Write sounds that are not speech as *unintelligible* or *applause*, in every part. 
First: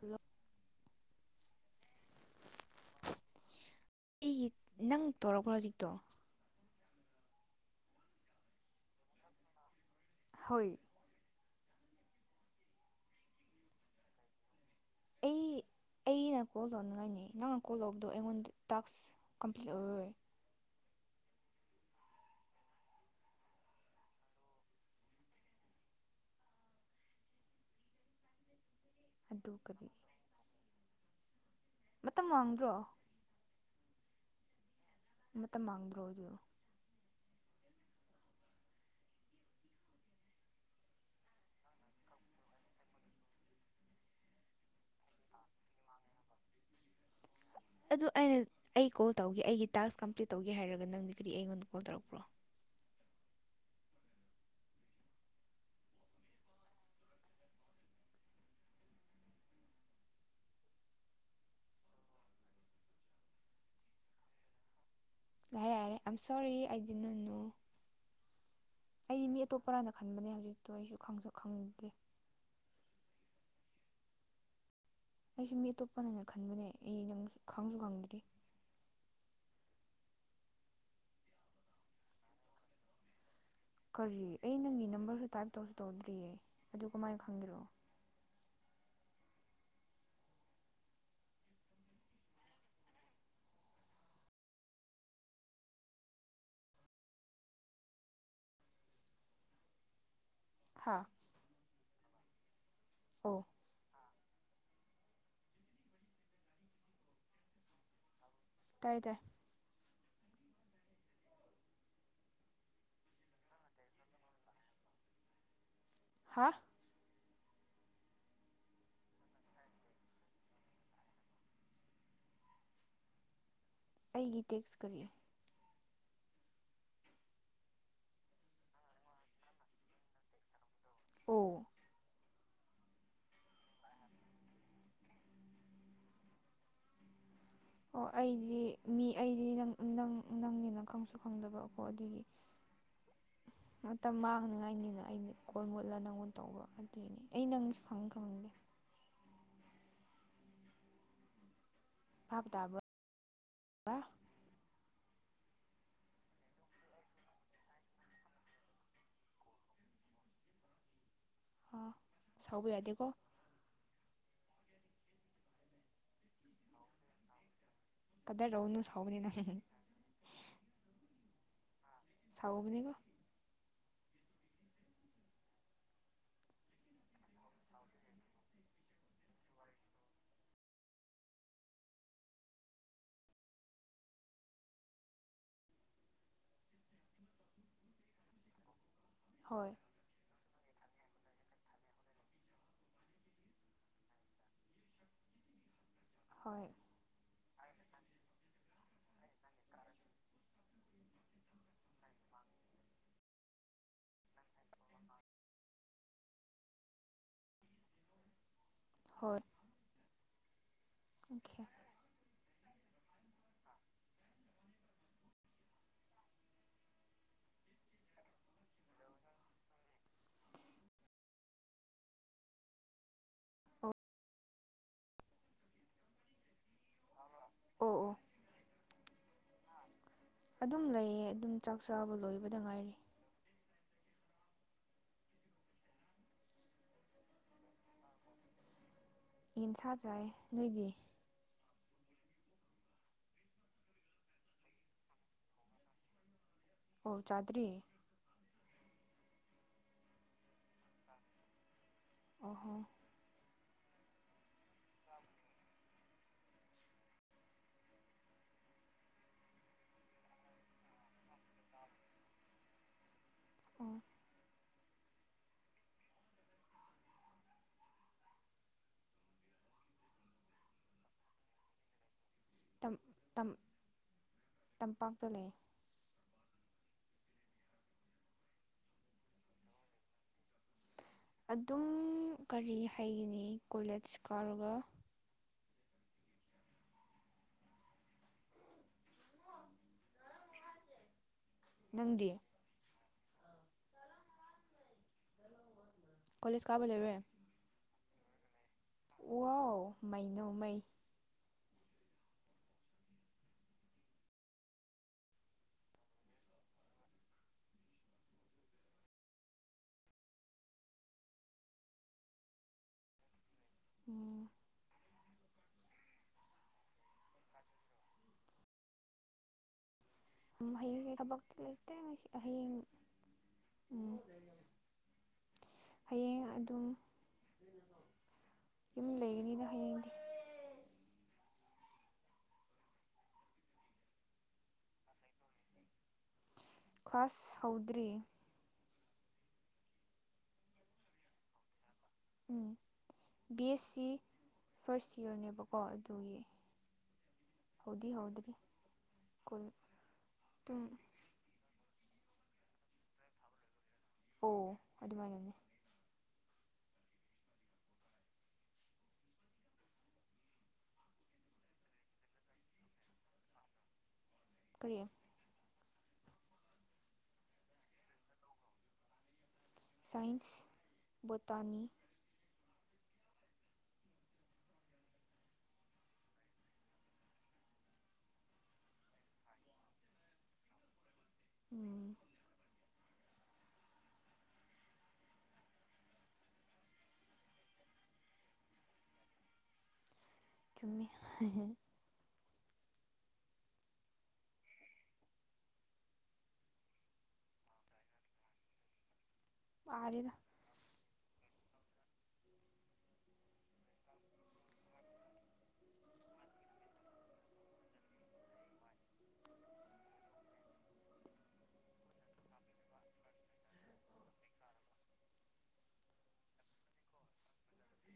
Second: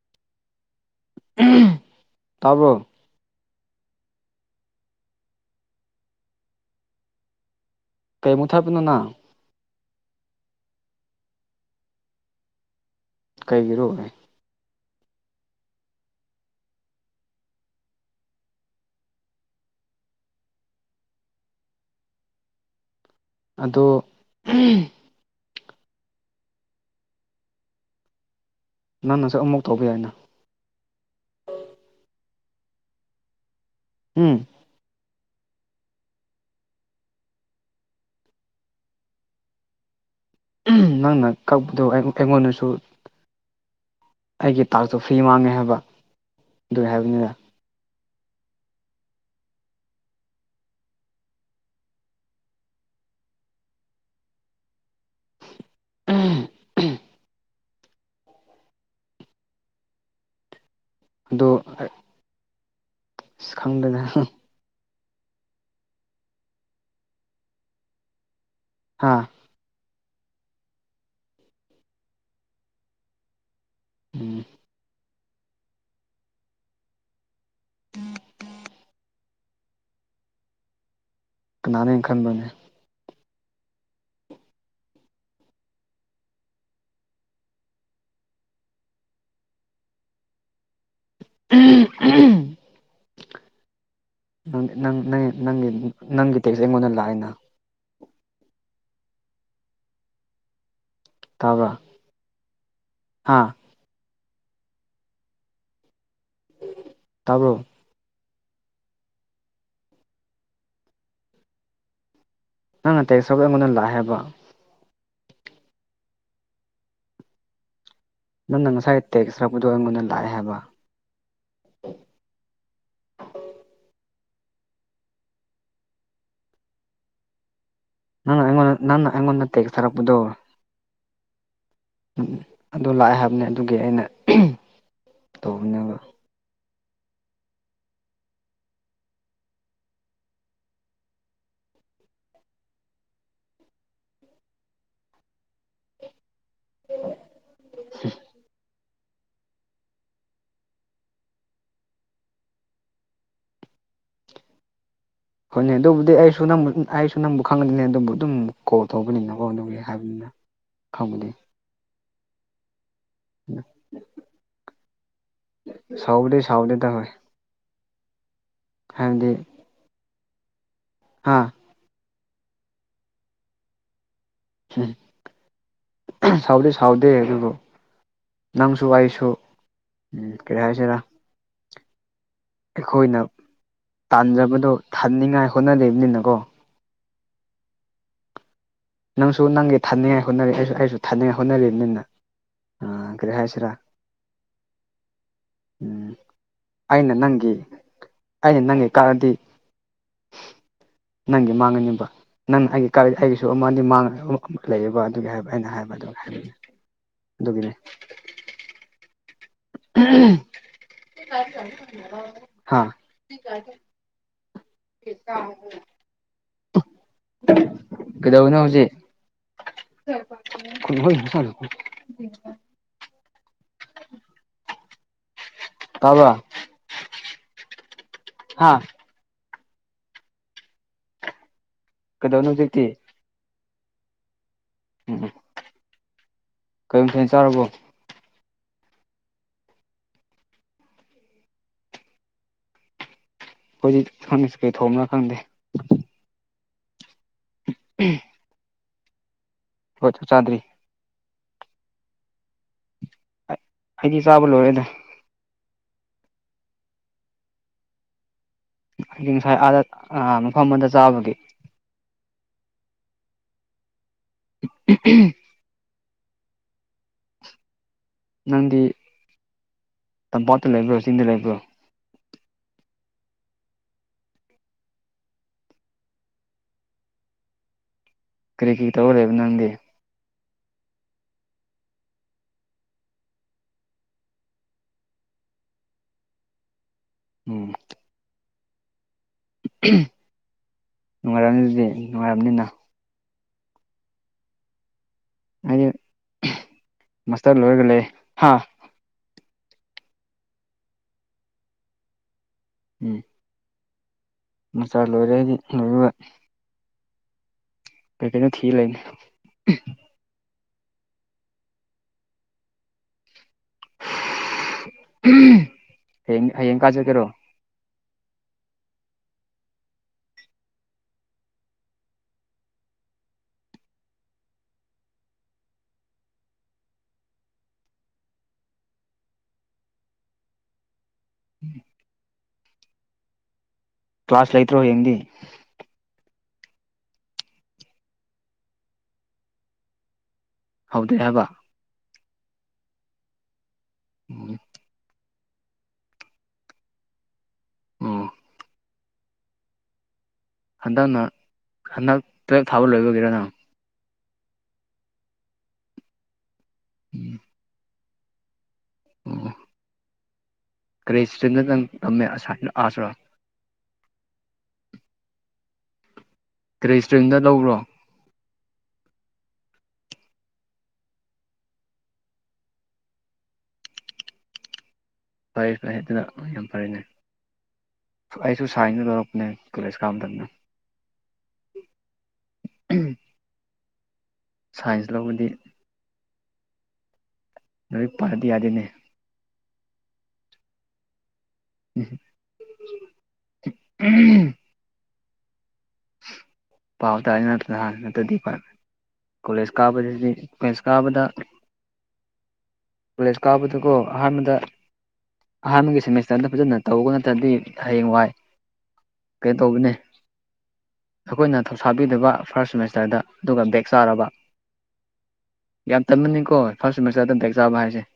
hello ꯇꯥꯕꯔꯣ ꯑꯩꯒꯤ ꯅꯪ ꯇꯧꯛꯄ꯭ꯔꯣ ꯍꯧꯖꯤꯛꯇꯣ ꯀꯩꯃꯨꯛ ꯊꯥꯕꯤꯅꯣꯅ *inaudible* ꯍꯣꯏ ꯀꯩꯒꯤꯔꯨꯅꯦ ꯑꯩ ꯑꯩꯅ ꯀꯣꯜ ꯇꯧꯅꯤꯡꯉꯥꯏꯅꯤ ꯅꯪꯅ ꯀꯣꯜ ꯇꯧꯕꯗꯣ ꯑꯩꯉꯣꯟꯗ ꯇꯥꯛꯁ ꯀꯝꯄ꯭ꯂꯤꯠ ꯑꯣꯏꯔꯔꯣꯏ ꯑꯗꯣ ꯎꯝ ꯅꯪ ꯅꯁꯨ ꯑꯗꯨ ꯑꯃꯨꯛ ꯇꯧꯕ ꯀꯔꯤ ꯌꯥꯏꯅ ꯇꯝ ꯃꯥꯡꯗ꯭ꯔꯣ ꯎꯝ ꯃꯇꯝ ꯃꯥꯡꯕ꯭ꯔꯣ ꯑꯗꯨ ꯎꯝ ꯅꯪꯅ ꯀꯛꯄꯗꯣ ꯑꯩ ꯑꯩꯉꯣꯟꯗꯁꯨ ꯑꯩꯒꯤ ꯇꯥꯛꯁꯇꯨ ꯐ꯭ꯔꯤ ꯃꯥꯡꯉꯦ ꯍꯥꯏꯕ ꯑꯗꯨꯏ ꯍꯥꯏꯕꯅꯤꯗ ꯑꯗꯨ ꯑꯩꯅ ꯑꯩ ꯀꯣꯜ ꯇꯧꯒꯦ ꯑꯩꯒꯤ ꯇꯥꯛꯁ ꯀꯝꯄ꯭ꯂꯤꯠ ꯇꯧꯒꯦ ꯍꯥꯏꯔꯒ ꯅꯪꯗꯤ ꯀꯔꯤ ꯑꯩꯉꯣꯟꯗ ꯀꯣꯜ ꯇꯧꯔꯛꯄ꯭ꯔꯣ ꯎꯝ ꯎꯝ ꯑꯗꯣ ꯑꯩ ꯁꯁ ꯈꯪꯗꯅ ꯍꯪ ꯌꯥꯔꯦ ꯌꯥꯔꯦ ꯑꯥꯏꯝ ꯁꯣꯔꯤ ꯑꯩꯗꯤ ꯅꯟꯅꯨ ꯍꯥ ꯑꯩꯗꯤ ꯃꯤ ꯑꯇꯣꯞꯄꯔꯥꯅ ꯈꯟꯕꯅꯦ ꯍꯧꯖꯤꯛꯇꯣ ꯑꯩꯁꯨ ꯈꯪꯁꯨ ꯈꯪꯗꯦ ꯎꯝ ꯑꯩꯁꯨ ꯃꯤ ꯑꯇꯣꯞꯄꯅꯦꯅ ꯈꯟꯕꯅꯦ ꯑꯩ ꯅꯪ ꯈꯪꯁꯨ ꯈꯪꯗ꯭ꯔꯤ ꯀꯅꯥꯅꯦ ꯈꯟꯕꯅꯦ ꯀꯔꯤ ꯑꯩ ꯅꯪꯒꯤ ꯅꯝꯕꯔꯁꯨ ꯇꯥꯏꯞ ꯇꯧꯁꯨ ꯇꯧꯗ꯭ꯔꯤꯌꯦ ꯑꯗꯨ ꯀꯃꯥꯏ ꯈꯪꯒꯦꯔꯣ ꯎꯝ ꯎꯝ ꯅꯪ ꯅꯪ ꯅꯪ ꯅꯪꯒꯤ ꯅꯪꯒꯤ ꯇꯦꯛꯁꯦ ꯑꯩꯉꯣꯟꯗ ꯂꯥꯛꯑꯦꯅ ꯍꯥ ꯇꯥꯕ꯭ꯔꯥ ꯑꯣ ꯍꯥꯥ ꯇꯥꯕ꯭ꯔꯣ ꯇꯥꯏꯌꯦ ꯇꯥꯏ ꯅꯪꯅ ꯇꯦꯛꯁ ꯁꯣ ꯑꯩꯉꯣꯟꯗ ꯂꯥꯛꯑꯦ ꯍꯥꯏꯕ ꯍꯥ ꯅꯪꯅ ꯉꯁꯥꯏ ꯇꯦꯛꯁ ꯊꯥꯔꯛꯄꯗꯣ ꯑꯩꯉꯣꯟꯗ ꯂꯥꯛꯑꯦ ꯍꯥꯏꯕ ꯑꯩꯒꯤ ꯇꯦꯛꯁ ꯀꯔꯤ ꯅꯪ ꯑꯩꯉꯣꯟꯗ ꯅꯪ ꯑꯩꯉꯣꯟ ꯅꯠꯇꯦ ꯁꯥꯔꯛꯄꯗꯣ ꯑꯣ ꯎꯝ ꯑꯗꯨ ꯂꯥꯛꯑꯦ ꯍꯥꯏꯕꯅꯦ ꯑꯗꯨꯒꯤ ꯑꯩꯅ ꯇꯧꯕꯅꯦꯕ ꯑꯣ ꯑꯩꯗꯤ ꯃꯤ ꯑꯩꯗꯤ ꯅꯪ ꯅ ꯅꯪꯒꯤ ꯅꯪ ꯈꯪꯁꯨ ꯈꯪꯗꯕꯀꯣ ꯑꯗꯨꯒꯤ ꯃꯇꯝ ꯃꯥꯡꯅꯤꯉꯥꯏꯅꯤꯅ ꯑꯩꯗꯤ ꯀꯣꯜ ꯃꯨꯠꯂ ꯅꯪꯉꯣꯟ ꯇꯧꯕ ꯑꯗꯨꯏꯅꯤ ꯑꯩ ꯅꯪꯁꯨ ꯈꯪ ꯈꯪꯗꯦ ꯍꯥꯥꯞ ꯇꯕ ꯍꯣꯏꯅꯦ ꯑꯗꯨꯕꯨꯗꯤ ꯑꯩꯁꯨ ꯑꯩꯁꯨ ꯅꯪꯕꯨ ꯈꯪꯒꯗꯅꯦ ꯑꯗꯨꯕꯨ ꯑꯗꯨꯝ ꯀꯣꯜ ꯇꯧꯕꯅꯤꯅꯀꯣ ꯑꯗꯨꯒꯤ ꯍꯥꯏꯕꯅꯤꯅ ꯈꯪꯗꯦ ꯑ ꯁꯥꯎꯕ ꯌꯥꯗꯦꯀꯣ ꯁꯥꯎꯕꯗꯤ ꯁꯥꯎꯗꯦꯗ ꯍꯣꯏ ꯀꯗꯔ ꯔꯧꯅꯨ ꯁꯥꯎꯕꯅꯤ ꯅꯪ ꯍꯨꯝ ꯍꯨꯝ ꯍꯥꯥ ꯁꯥꯥꯎꯒꯅꯤꯉꯣ ꯎꯝ ꯁꯥꯎꯗꯤ ꯁꯥꯎꯗꯦ ꯑꯗꯨꯕꯨ ꯅꯪꯁꯨ ꯑꯩꯁꯨ ꯎꯝ ꯀꯔꯤ ꯍꯥꯏꯁꯤꯔꯥ ꯑꯩꯈꯣꯏꯅ ꯇꯥꯟꯖꯕꯗꯣ ꯊꯟꯅꯤꯡꯉꯥꯏ ꯍꯣꯠꯅꯔꯤꯕꯅꯤꯅꯀꯣ ꯅꯪꯁꯨ ꯍꯣꯏ ꯅꯪꯒꯤ ꯊꯟꯅꯤꯉꯥꯏ ꯍꯣꯠꯅꯔꯤ ꯑꯩꯁꯨ ꯑꯩꯁꯨ ꯊꯟꯉꯥꯏ ꯍꯣꯠꯅꯔꯤꯅꯤꯅ ꯑꯥ ꯀꯔꯤ ꯍꯥꯏꯁꯤꯔꯥ ꯇꯥꯕ ꯉꯝꯗꯕ ꯎꯝ ꯑꯩꯅ ꯅꯪꯒꯤ ꯑꯩꯅ ꯅꯪꯒꯤ ꯀꯛꯑꯗꯤ ꯅꯪꯒꯤ ꯃꯥꯡꯉꯅꯤꯡꯕ ꯅꯪꯅ ꯑꯩꯒꯤ ꯀ ꯑꯩꯒꯤ ꯑꯗꯨ ꯑꯃꯗꯤ ꯃꯥꯡꯉ ꯂꯩꯌꯦꯕ ꯑꯗꯨꯒꯤ ꯍꯥꯏꯕ ꯑꯩꯅ ꯍꯥꯏꯕ ꯑꯗꯨꯝ ꯍꯥꯏꯕꯤꯦ ꯑꯗꯨꯗꯒꯤꯅꯦ ꯍꯣꯏ ꯑꯣꯀꯦ ꯍꯥꯥ ꯍꯇ *unintelligible* ꯀꯩꯗꯧꯅꯣ ꯍꯧꯖꯤꯛ ꯍꯅ ꯁꯥꯔ ꯑꯣ ꯇꯥꯕ ꯑꯣ ꯑꯣ ꯍꯥꯥ ꯑꯗꯨꯝ ꯂꯩꯌꯦ ꯑꯗꯨꯝ ꯆꯥꯛ ꯆꯥꯕ ꯀꯩꯗꯧꯅꯣ ꯂꯣꯏꯕꯗ ꯍꯧꯖꯤꯛꯇꯤ ꯉꯥꯏꯔꯤ ꯎꯝ ꯀꯩ ꯃꯊꯦꯜ ꯆꯥꯔꯕꯣ ꯌꯦꯟꯁꯥ ꯆꯥꯏ ꯅꯣꯏꯗꯤ ꯍꯧꯏꯖꯤ ꯀꯩ ꯊꯣꯡꯝ꯭ꯔ ꯈꯪꯗꯦ ꯑꯣ ꯆꯥꯗ꯭ꯔꯤ ꯍꯣꯏ ꯆꯥꯟꯗꯔꯤ ꯑꯣꯍꯣꯡ ꯑꯩꯗꯤ ꯆꯥꯕ ꯂꯣꯏꯔꯦꯗ ꯍꯥꯏꯗꯤ ꯉꯁꯥꯏ ꯑꯥꯗ ꯃꯐꯝ ꯑꯃꯗ ꯆꯥꯕꯒꯤ ꯑꯣ ꯎꯝ ꯅꯪꯗꯤ ꯇꯝꯄꯥꯛꯇ ꯂꯩꯕ꯭ꯔꯣ ꯆꯤꯡꯗ ꯂꯩꯕ꯭ꯔꯣ ꯇꯝꯄꯥꯛꯇ ꯂꯩ ꯀ꯭ꯔꯤꯀꯤ ꯇꯧꯔꯦꯕ ꯅꯪꯗꯤ ꯑꯗꯨꯝ ꯀꯔꯤ ꯍꯥꯏꯒꯅꯤ ꯀꯣꯂꯦꯖ ꯀꯥꯔꯒ ꯎꯝ ꯅꯨꯡꯉꯥꯏꯔꯝꯅꯤ ꯑꯗꯨꯗꯤ ꯅꯪꯗꯤ ꯅꯨꯡꯉꯥꯏꯔꯝꯅꯤꯅ ꯍꯥꯏꯗꯤ ꯀꯣꯂꯦꯖ ꯀꯥꯕ ꯂꯣꯏꯔꯦ ꯃꯁꯇꯔ ꯂꯣꯏꯔꯒꯦ ꯂꯩ ꯋꯥ ꯃꯩꯅꯣ ꯃꯩ ꯎꯝ ꯃꯆꯥ ꯂꯣꯏꯔꯦꯗꯤ ꯂꯣꯏꯕ ꯀꯩ ꯀꯩꯅꯩꯅ ꯊꯤ ꯂꯩꯅꯦ ꯎꯝ ꯍ ꯍꯡ ꯀꯥꯖ ꯀꯦꯔꯣ ꯍꯌꯦꯡꯁꯤ ꯈꯕꯛ ꯂꯩꯇ ꯍꯌꯦꯡ ꯎꯝ ꯍꯌꯦꯡ ꯑꯗꯨꯝ ꯌꯨꯝ ꯂꯩꯒꯅꯤꯅ ꯍꯌꯦꯡꯗꯤ ꯀ꯭ꯂꯥꯁ ꯂꯩꯇ꯭ꯔꯣ ꯍꯌꯦꯡꯗꯤ ꯀ꯭ꯂꯥꯁ ꯍꯧꯗ꯭ꯔꯤ ꯍꯧꯗ ꯍꯥꯏꯕ ꯎꯝ ꯕꯤ ꯑꯦꯁ ꯁꯤ ꯐꯔꯁ ꯏꯌꯔꯅꯦꯕ ꯑꯗꯨꯒꯤ ꯍꯧꯗꯤ ꯑꯣ ꯍꯧꯗ꯭ꯔꯤ ꯀꫭ ꯍꯟꯗꯛꯅ ꯍꯟꯗꯛ ꯇꯨꯌꯦꯜꯞ ꯐꯥꯕ ꯂꯣꯏꯕꯒꯤꯔꯅ ꯑꯣ ꯑꯗꯨꯃꯥꯏꯅꯅꯤ ꯎꯝ ꯎꯝ ꯀ꯭ꯔꯔꯤꯁ ꯆꯤꯟꯅꯗꯪ ꯉꯝꯃꯦꯁ ꯑꯁꯔ ꯀꯔꯤ ꯀꯔꯤ ꯁꯇꯔꯤꯝꯗ ꯂꯧꯕ꯭ꯔꯣ ꯁꯥꯏꯟꯁ ꯚꫭꯇꯅꯤ ꯐꯔꯦ ꯐꯩ ꯑꯗꯨꯅ ꯌꯥꯝ ꯐꯔꯦꯅꯦ ꯑꯩꯁꯨ ꯁꯥꯏꯅ ꯇꯧꯔꯛꯄꯅꯦ ꯀꯣꯂꯦꯖ ꯀꯥꯝꯇꯅꯦ ꯎꯝ ꯁꯥꯏꯟꯁ ꯂꯧꯕꯗꯤ ꯅꯣꯏ ꯄꯥꯔꯗꯤ ꯌꯥꯗꯦꯅꯦ ꯆꯨꯝꯃꯤ ꯎꯝ ꯄꯥꯎ ꯇꯥꯟ ꯅꯠꯇꯗꯤ ꯀꯣꯂꯦꯖ ꯄꯥꯗꯦꯗ ꯀꯥꯕꯗ ꯀꯥꯕꯗ ꯀꯣꯂꯦꯖ ꯀꯥꯎꯕꯗꯨꯀꯣ ꯑꯍꯥꯟꯕꯗ ꯑꯍꯥꯟꯕꯒꯤ ꯁꯦꯃꯦꯁꯇꯔꯗ ꯐꯖꯅ ꯇꯧꯕ ꯅꯠꯇ꯭ꯔꯗꯤ ꯍꯌꯦꯡ ꯋꯥꯏ ꯀꯩ ꯇꯒꯅꯦ ꯑꯩꯈꯣꯏꯅ ꯊꯧꯁꯥꯕꯤꯗꯕ ꯐꯥꯔꯁ ꯁꯦꯃꯤꯁꯇꯔꯗ ꯑꯗꯨꯒ ꯕꯦꯛ ꯆꯥꯔꯕ ꯌꯥꯝ ꯇꯅꯅꯤꯀꯣ ꯐꯥꯔꯁ ꯁꯦꯃꯦꯁꯇꯔꯗꯇꯦꯛ ꯆꯥꯕ ꯍꯥꯏꯁꯦ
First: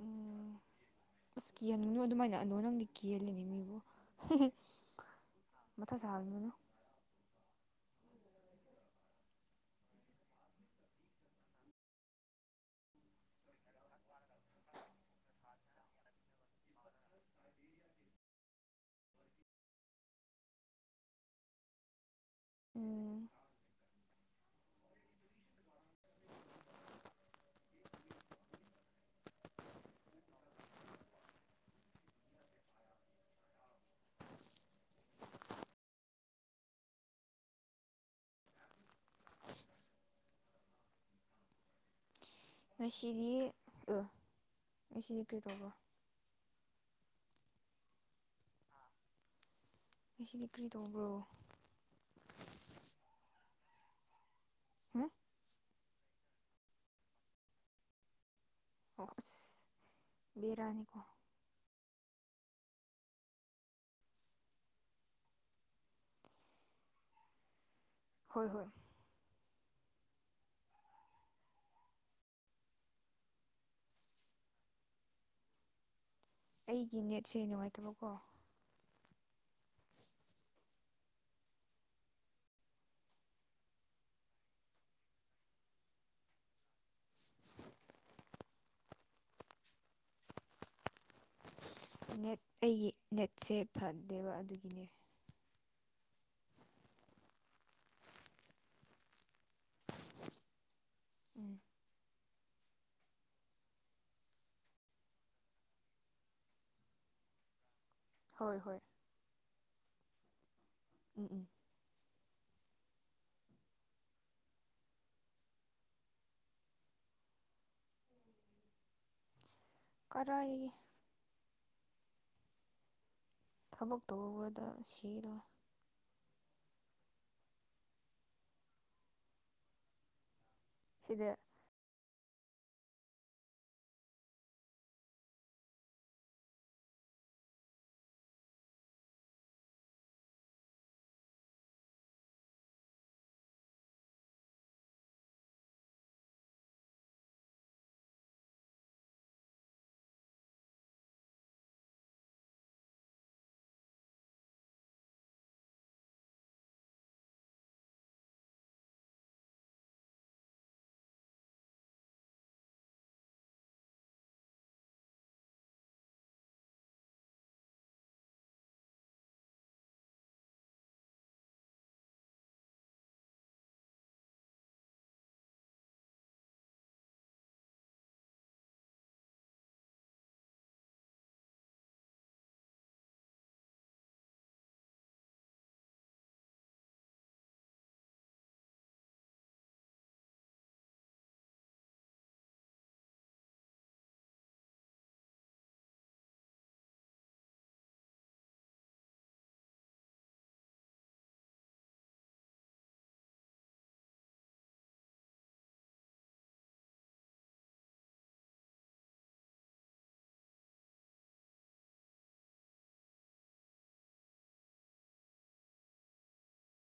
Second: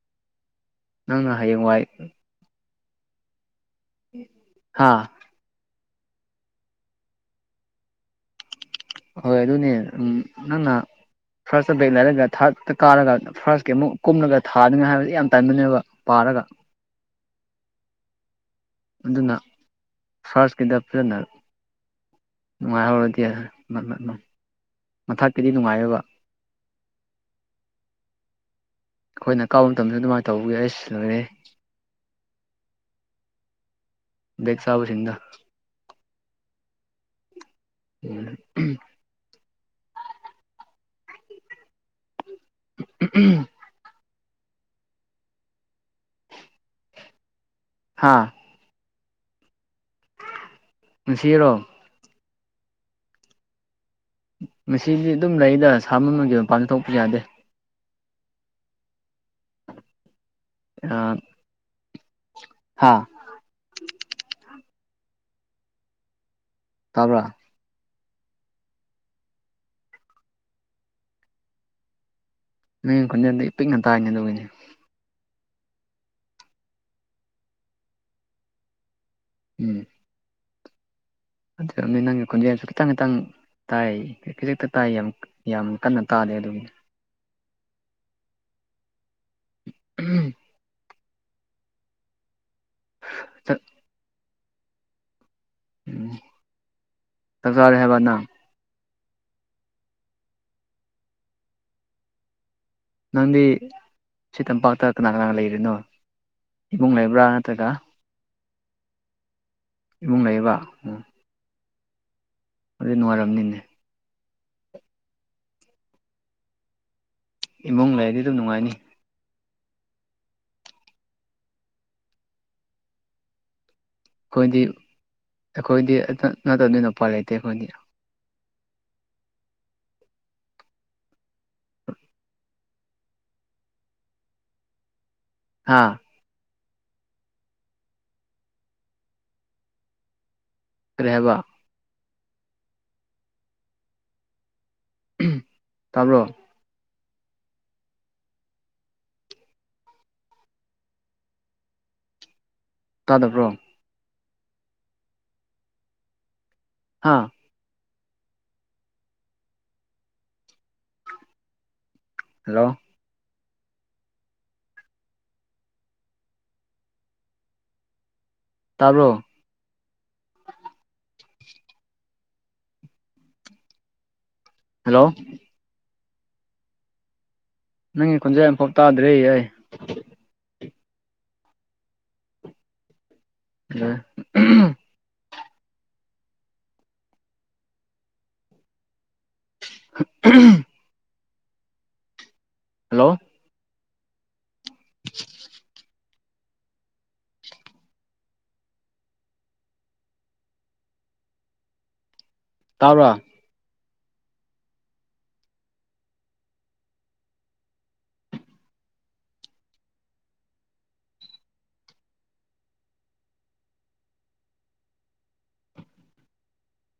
ꯎꯝ ꯅꯪꯅ ꯑꯁ ꯍꯌꯦꯡꯋꯥꯏ ꯀꯤꯍꯜꯂꯨꯅꯨ ꯑꯗꯨꯃꯥꯏꯅ ꯑꯅꯨ ꯅꯪꯗꯤ ꯀꯦꯍꯜꯂꯤꯅꯦ ꯃꯤꯕꯨꯣ ꯍꯥꯥ ꯃꯊꯁꯍ ꯍꯥꯜꯅꯅ ꯍꯣꯏ ꯑꯗꯨꯅꯦ ꯎꯝ ꯅꯪꯅ ꯐꯥꯔꯁꯇ ꯕꯦꯛ ꯂꯩꯔꯒ ꯊꯥꯔꯗꯠꯇ ꯀꯥꯔꯒ ꯐꯥꯔꯁꯀꯤ ꯑꯃꯨꯛ ꯀꯨꯝꯂꯒ ꯊꯥꯅꯤꯉꯥꯏ ꯍꯥꯏꯕꯁꯤ ꯌꯥꯝ ꯇꯥꯏꯅꯅꯦꯕ ꯄꯥꯔꯒ *unintelligible* ꯑꯗꯨꯅ ꯐꯔꯁꯀꯤꯗ ꯐꯖꯅ ꯎꯝ ꯅꯨꯡꯉꯥꯏꯍꯧꯔꯗꯤ ꯃꯊꯀꯤꯗꯤ ꯅꯨꯡꯉꯥꯏꯕ ꯑꯩꯈꯣꯏꯅ ꯀꯥꯎꯕ ꯃꯇꯝꯗ ꯑꯗꯨꯃꯥꯏꯅ ꯇꯧꯕꯒꯤ ꯑꯩꯁ ꯂꯣꯏꯔꯦ ꯗꯠꯁꯕꯕꯁꯤꯗ ꯎꯝ ꯉꯁꯤꯗꯤ ꯑ ꯉꯁꯤꯗꯤ ꯀꯔꯤꯇꯧꯕꯣ ꯍꯥꯥ ꯉꯁꯤꯗꯤ ꯀꯔꯤ ꯇꯧꯕ꯭ꯔꯣ ꯉꯁꯤꯔꯣ ꯍꯨꯝ ꯃꯁꯤꯗꯤ ꯑꯗꯨꯝ ꯂꯩꯗ ꯁꯥꯃꯝꯃꯒꯤ ꯃꯄꯥꯟ ꯊꯣꯛꯄꯁꯨ ꯌꯥꯗꯦ ꯑꯁ ꯕꯤꯔꯅꯤꯀꯣ ꯍꯥꯥ ꯇꯥꯕꯔ ꯍꯣꯏ ꯍꯣꯏ ꯅꯪꯒꯤ ꯈꯣꯟꯖꯦꯜꯗ ꯄꯤꯛꯅ ꯇꯥꯏꯅꯦ ꯑꯗꯨꯒꯤꯅꯤ ꯑꯩꯒꯤ ꯅꯦꯠꯁꯦ ꯅꯨꯡꯉꯥꯏꯇꯕꯀꯣ ꯎꯝ ꯑꯗꯨꯅꯤ ꯅꯪꯒꯤ ꯈꯣꯟꯖꯦꯜꯁꯨ ꯈꯤꯇꯪ ꯈꯤꯇꯪ ꯇꯥꯏ ꯈꯖꯤꯛꯇ ꯇꯥꯏ ꯌꯥꯝ ꯌꯥꯝ ꯀꯟꯅ ꯇꯥꯜꯂꯤꯦ ꯑꯗꯨꯒꯤꯅ ꯎꯝ ꯅꯦꯠ ꯑꯩꯒꯤ ꯅꯦꯠꯁꯦ ꯆꯥꯛ ꯐꯗꯦꯕ ꯑꯗꯨꯒꯤꯅꯦ ꯎꯝ ꯇꯀꯔ ꯍꯕ ꯅ ꯎꯝ ꯅꯪꯗꯤ ꯁꯤꯇꯝꯄꯥꯛꯇ ꯀꯅꯥ ꯀꯅꯥ ꯂꯩꯔꯤꯅꯣ ꯏꯃꯨꯡ ꯂꯩꯕ꯭ꯔꯥ ꯅꯠꯇ꯭ꯔꯒ ꯍꯣꯏ ꯍꯣꯏ ꯕꯨꯡ ꯂꯩꯕ ꯎꯝ ꯎꯝ ꯑꯗꯨ ꯅꯨꯡꯉꯥꯏꯔꯝꯅꯤꯅꯦ ꯏꯃꯨꯡ ꯂꯩꯔꯗꯤ ꯑꯗꯨꯝ ꯅꯨꯡꯉꯥꯏꯅꯤ ꯀꯔꯥꯏ ꯊꯕꯛ ꯑꯩꯈꯣꯏꯗꯤ ꯇꯧꯗꯗ ꯁꯤꯗꯣ ꯑꯩꯈꯣꯏꯗꯤ ꯅꯠꯇꯕꯅꯤꯅ ꯎꯄꯥꯏ ꯂꯩꯇꯦ ꯑꯩꯈꯣꯏꯗꯤ ꯁꯤꯗ ꯍꯥꯥ ꯔꯕꯥ ꯇꯕꯣ ꯇꯥꯗꯕ꯭ꯔꯣ ꯍꯥꯥ ꯍꯜꯂꯣ ꯇꯔꯣ ꯍꯜꯂꯣ ꯅꯪ ꯈꯨꯣꯟꯖꯩ ꯑꯃꯝꯐꯥꯎ ꯇꯥꯗ꯭ꯔꯦ ꯑꯩ *unintelligible* *unintelligible* ꯍꯜꯂꯣ *unintelligible* ꯇꯥꯕꯔꯥ